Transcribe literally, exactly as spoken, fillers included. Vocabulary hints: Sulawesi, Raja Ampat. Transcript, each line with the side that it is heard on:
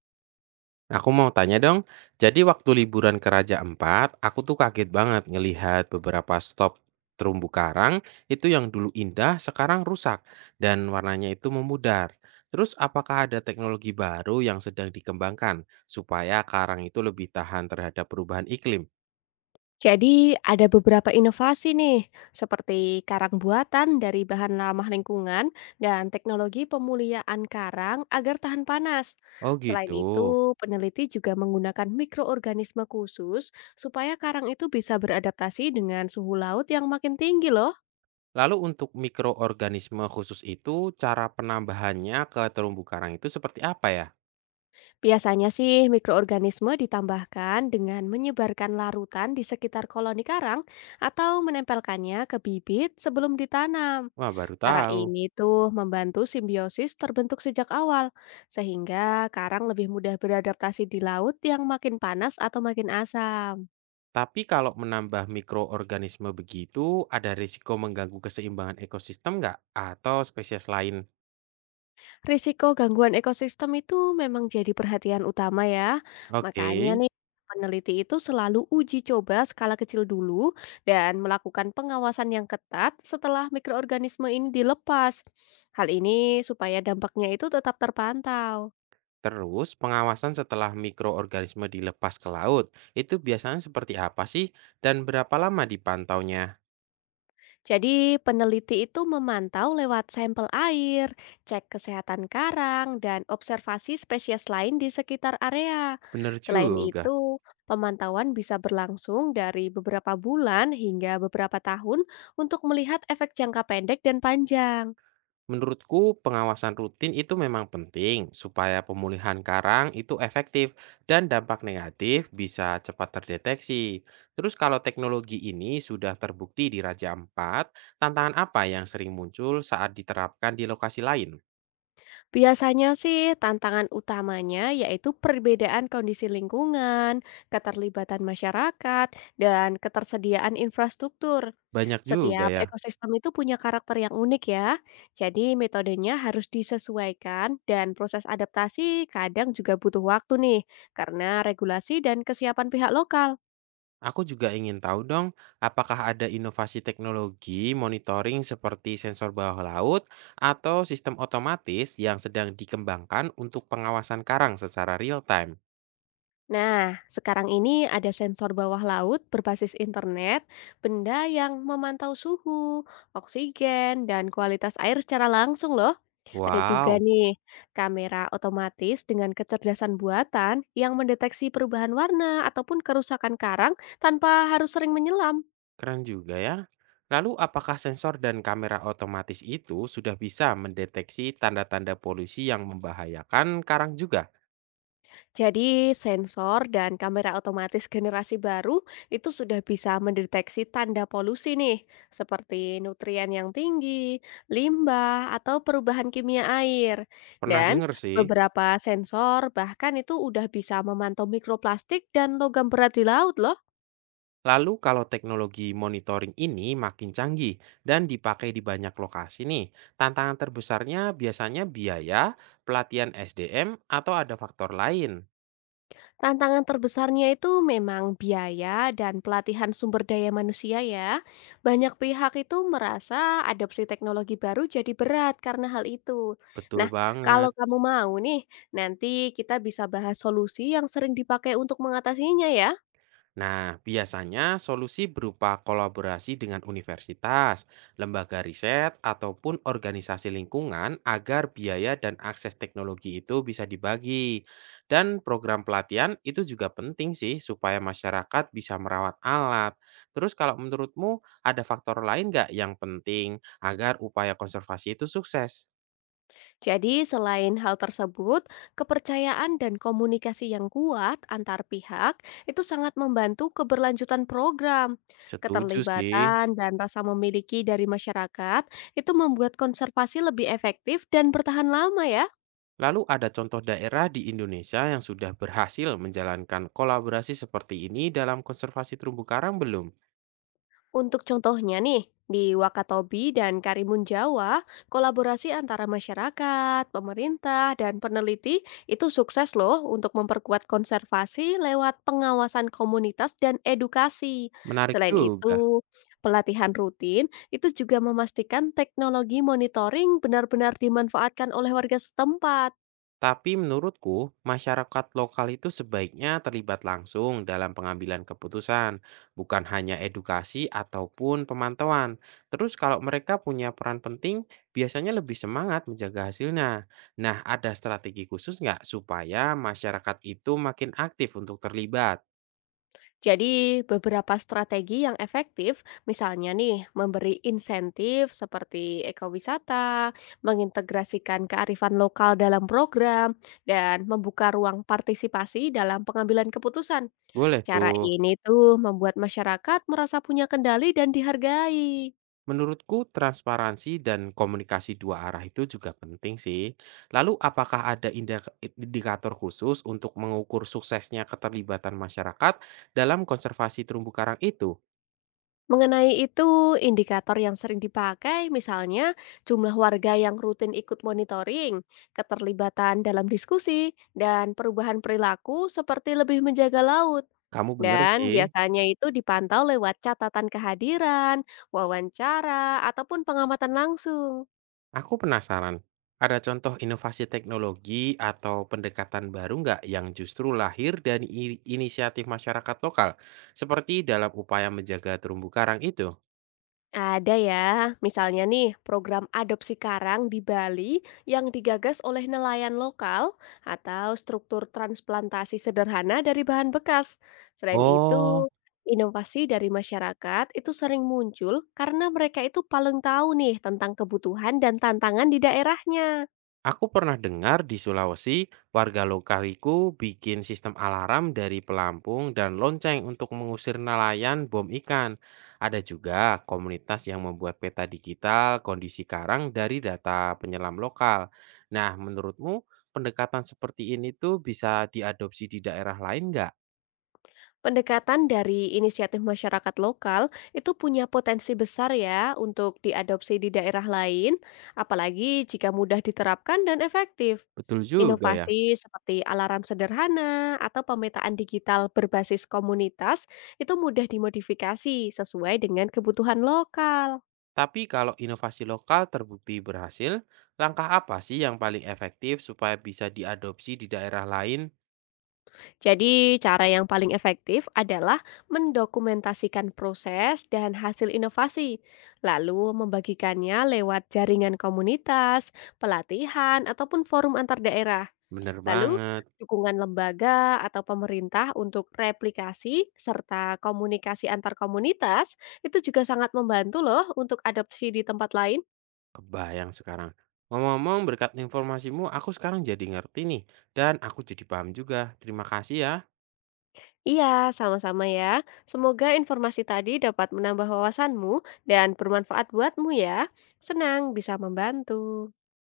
right: Aku mau tanya dong, jadi waktu liburan ke Raja Empat, aku tuh kaget banget ngelihat beberapa stop terumbu karang itu yang dulu indah sekarang rusak dan warnanya itu memudar. Terus apakah ada teknologi baru yang sedang dikembangkan supaya karang itu lebih tahan terhadap perubahan iklim?
left: Jadi ada beberapa inovasi nih, seperti karang buatan dari bahan ramah lingkungan dan teknologi pemuliaan karang agar tahan panas.
right: Oh
left: Selain
right: gitu.
left: itu, peneliti juga menggunakan mikroorganisme khusus supaya karang itu bisa beradaptasi dengan suhu laut yang makin tinggi loh.
right: Lalu untuk mikroorganisme khusus itu cara penambahannya ke terumbu karang itu seperti apa ya?
left: Biasanya sih mikroorganisme ditambahkan dengan menyebarkan larutan di sekitar koloni karang atau menempelkannya ke bibit sebelum ditanam.
right: Wah baru
left: Cara
right: tahu.
left: ini tuh membantu simbiosis terbentuk sejak awal, sehingga karang lebih mudah beradaptasi di laut yang makin panas atau makin asam.
right: Tapi kalau menambah mikroorganisme begitu, ada risiko mengganggu keseimbangan ekosistem nggak? Atau spesies lain?
left: Risiko gangguan ekosistem itu memang jadi perhatian utama ya.
right: Oke,
left: Makanya nih, peneliti itu selalu uji coba skala kecil dulu dan melakukan pengawasan yang ketat setelah mikroorganisme ini dilepas. Hal ini supaya dampaknya itu tetap terpantau.
right: terus pengawasan setelah mikroorganisme dilepas ke laut, itu biasanya seperti apa sih? Dan berapa lama dipantaunya?
left: Jadi, peneliti itu memantau lewat sampel air, cek kesehatan karang, dan observasi spesies lain di sekitar area.
right: Bener
left: Selain
right: juga.
left: itu, pemantauan bisa berlangsung dari beberapa bulan hingga beberapa tahun untuk melihat efek jangka pendek dan panjang.
right: Menurutku, pengawasan rutin itu memang penting supaya pemulihan karang itu efektif dan dampak negatif bisa cepat terdeteksi. Terus kalau teknologi ini sudah terbukti di Raja Ampat, tantangan apa yang sering muncul saat diterapkan di lokasi lain?
left: Biasanya sih tantangan utamanya yaitu perbedaan kondisi lingkungan, keterlibatan masyarakat, dan ketersediaan infrastruktur.
right: Banyak juga
left: Setiap
right: ya.
left: ekosistem itu punya karakter yang unik ya, jadi metodenya harus disesuaikan dan proses adaptasi kadang juga butuh waktu nih, karena regulasi dan kesiapan pihak lokal.
right: Aku juga ingin tahu dong, apakah ada inovasi teknologi monitoring seperti sensor bawah laut atau sistem otomatis yang sedang dikembangkan untuk pengawasan karang secara real time?
left: Nah, sekarang ini ada sensor bawah laut berbasis internet, benda yang memantau suhu, oksigen, dan kualitas air secara langsung loh. Ada juga
right: Wow.
left: nih kamera otomatis dengan kecerdasan buatan yang mendeteksi perubahan warna ataupun kerusakan karang tanpa harus sering menyelam.
right: Keren juga ya. Lalu apakah sensor dan kamera otomatis itu sudah bisa mendeteksi tanda-tanda polusi yang membahayakan karang juga?
left: Jadi sensor dan kamera otomatis generasi baru itu sudah bisa mendeteksi tanda polusi nih, seperti nutrien yang tinggi, limbah, atau perubahan kimia air.
right: Pernah
left: Dan
right: dengar sih.
left: beberapa sensor bahkan itu udah bisa memantau mikroplastik dan logam berat di laut loh.
right: Lalu kalau teknologi monitoring ini makin canggih dan dipakai di banyak lokasi nih, tantangan terbesarnya biasanya biaya, pelatihan S D M, atau ada faktor lain.
left: Tantangan terbesarnya itu memang biaya dan pelatihan sumber daya manusia ya. Banyak pihak itu merasa adopsi teknologi baru jadi berat karena hal itu.
right: Betul
left: Nah, kalau
right: banget.
left: kamu mau nih, nanti kita bisa bahas solusi yang sering dipakai untuk mengatasinya ya.
right: Nah, biasanya solusi berupa kolaborasi dengan universitas, lembaga riset, ataupun organisasi lingkungan agar biaya dan akses teknologi itu bisa dibagi. Dan program pelatihan itu juga penting sih supaya masyarakat bisa merawat alat. Terus kalau menurutmu ada faktor lain nggak yang penting agar upaya konservasi itu sukses?
left: Jadi, selain hal tersebut, kepercayaan dan komunikasi yang kuat antar pihak itu sangat membantu keberlanjutan program.
right: Setuju sih.
left: Keterlibatan dan rasa memiliki dari masyarakat itu membuat konservasi lebih efektif dan bertahan lama ya.
right: Lalu ada contoh daerah di Indonesia yang sudah berhasil menjalankan kolaborasi seperti ini dalam konservasi terumbu karang belum?
left: Untuk contohnya nih, di Wakatobi dan Karimun Jawa, kolaborasi antara masyarakat, pemerintah, dan peneliti itu sukses loh untuk memperkuat konservasi lewat pengawasan komunitas dan edukasi.
right: Menarik
left: Selain
right: juga.
left: itu, pelatihan rutin itu juga memastikan teknologi monitoring benar-benar dimanfaatkan oleh warga setempat.
right: Tapi menurutku, masyarakat lokal itu sebaiknya terlibat langsung dalam pengambilan keputusan, bukan hanya edukasi ataupun pemantauan. Terus kalau mereka punya peran penting, biasanya lebih semangat menjaga hasilnya. Nah, ada strategi khusus nggak supaya masyarakat itu makin aktif untuk terlibat?
left: Jadi, beberapa strategi yang efektif, misalnya nih, memberi insentif seperti ekowisata, mengintegrasikan kearifan lokal dalam program, dan membuka ruang partisipasi dalam pengambilan keputusan.
right: Boleh
left: Cara
right: tuh.
left: ini tuh membuat masyarakat merasa punya kendali dan dihargai.
right: Menurutku transparansi dan komunikasi dua arah itu juga penting sih. Lalu apakah ada inda- indikator khusus untuk mengukur suksesnya keterlibatan masyarakat dalam konservasi terumbu karang itu?
left: Mengenai itu, indikator yang sering dipakai misalnya jumlah warga yang rutin ikut monitoring, keterlibatan dalam diskusi, dan perubahan perilaku seperti lebih menjaga laut.
right: Kamu bener
left: Dan
right: sih.
left: biasanya itu dipantau lewat catatan kehadiran, wawancara, ataupun pengamatan langsung.
right: Aku penasaran. Ada contoh inovasi teknologi atau pendekatan baru nggak yang justru lahir dari i- inisiatif masyarakat lokal? Seperti dalam upaya menjaga terumbu karang itu.
left: Ada ya, misalnya nih program adopsi karang di Bali yang digagas oleh nelayan lokal atau struktur transplantasi sederhana dari bahan bekas. Selain
right: Oh,
left: itu, inovasi dari masyarakat itu sering muncul karena mereka itu paling tahu nih tentang kebutuhan dan tantangan di daerahnya.
right: aku pernah dengar di Sulawesi, warga lokaliku bikin sistem alarm dari pelampung dan lonceng untuk mengusir nelayan bom ikan. Ada juga komunitas yang membuat peta digital kondisi karang dari data penyelam lokal. Nah, menurutmu pendekatan seperti ini tuh bisa diadopsi di daerah lain nggak?
left: Pendekatan dari inisiatif masyarakat lokal itu punya potensi besar ya untuk diadopsi di daerah lain, apalagi jika mudah diterapkan dan efektif.
right: Betul juga ya.
left: Inovasi seperti alarm sederhana atau pemetaan digital berbasis komunitas itu mudah dimodifikasi sesuai dengan kebutuhan lokal.
right: Tapi kalau inovasi lokal terbukti berhasil, langkah apa sih yang paling efektif supaya bisa diadopsi di daerah lain?
left: Jadi, cara yang paling efektif adalah mendokumentasikan proses dan hasil inovasi, lalu membagikannya lewat jaringan komunitas, pelatihan, ataupun forum antar daerah.
right: Bener
left: Lalu,
right: banget.
left: dukungan lembaga atau pemerintah untuk replikasi serta komunikasi antar komunitas itu juga sangat membantu loh untuk adopsi di tempat lain.
right: Kebayang sekarang. Ngomong-ngomong berkat informasimu aku sekarang jadi ngerti nih, dan aku jadi paham juga. Terima kasih ya.
left: Iya, sama-sama ya. Semoga informasi tadi dapat menambah wawasanmu dan bermanfaat buatmu ya. Senang bisa membantu.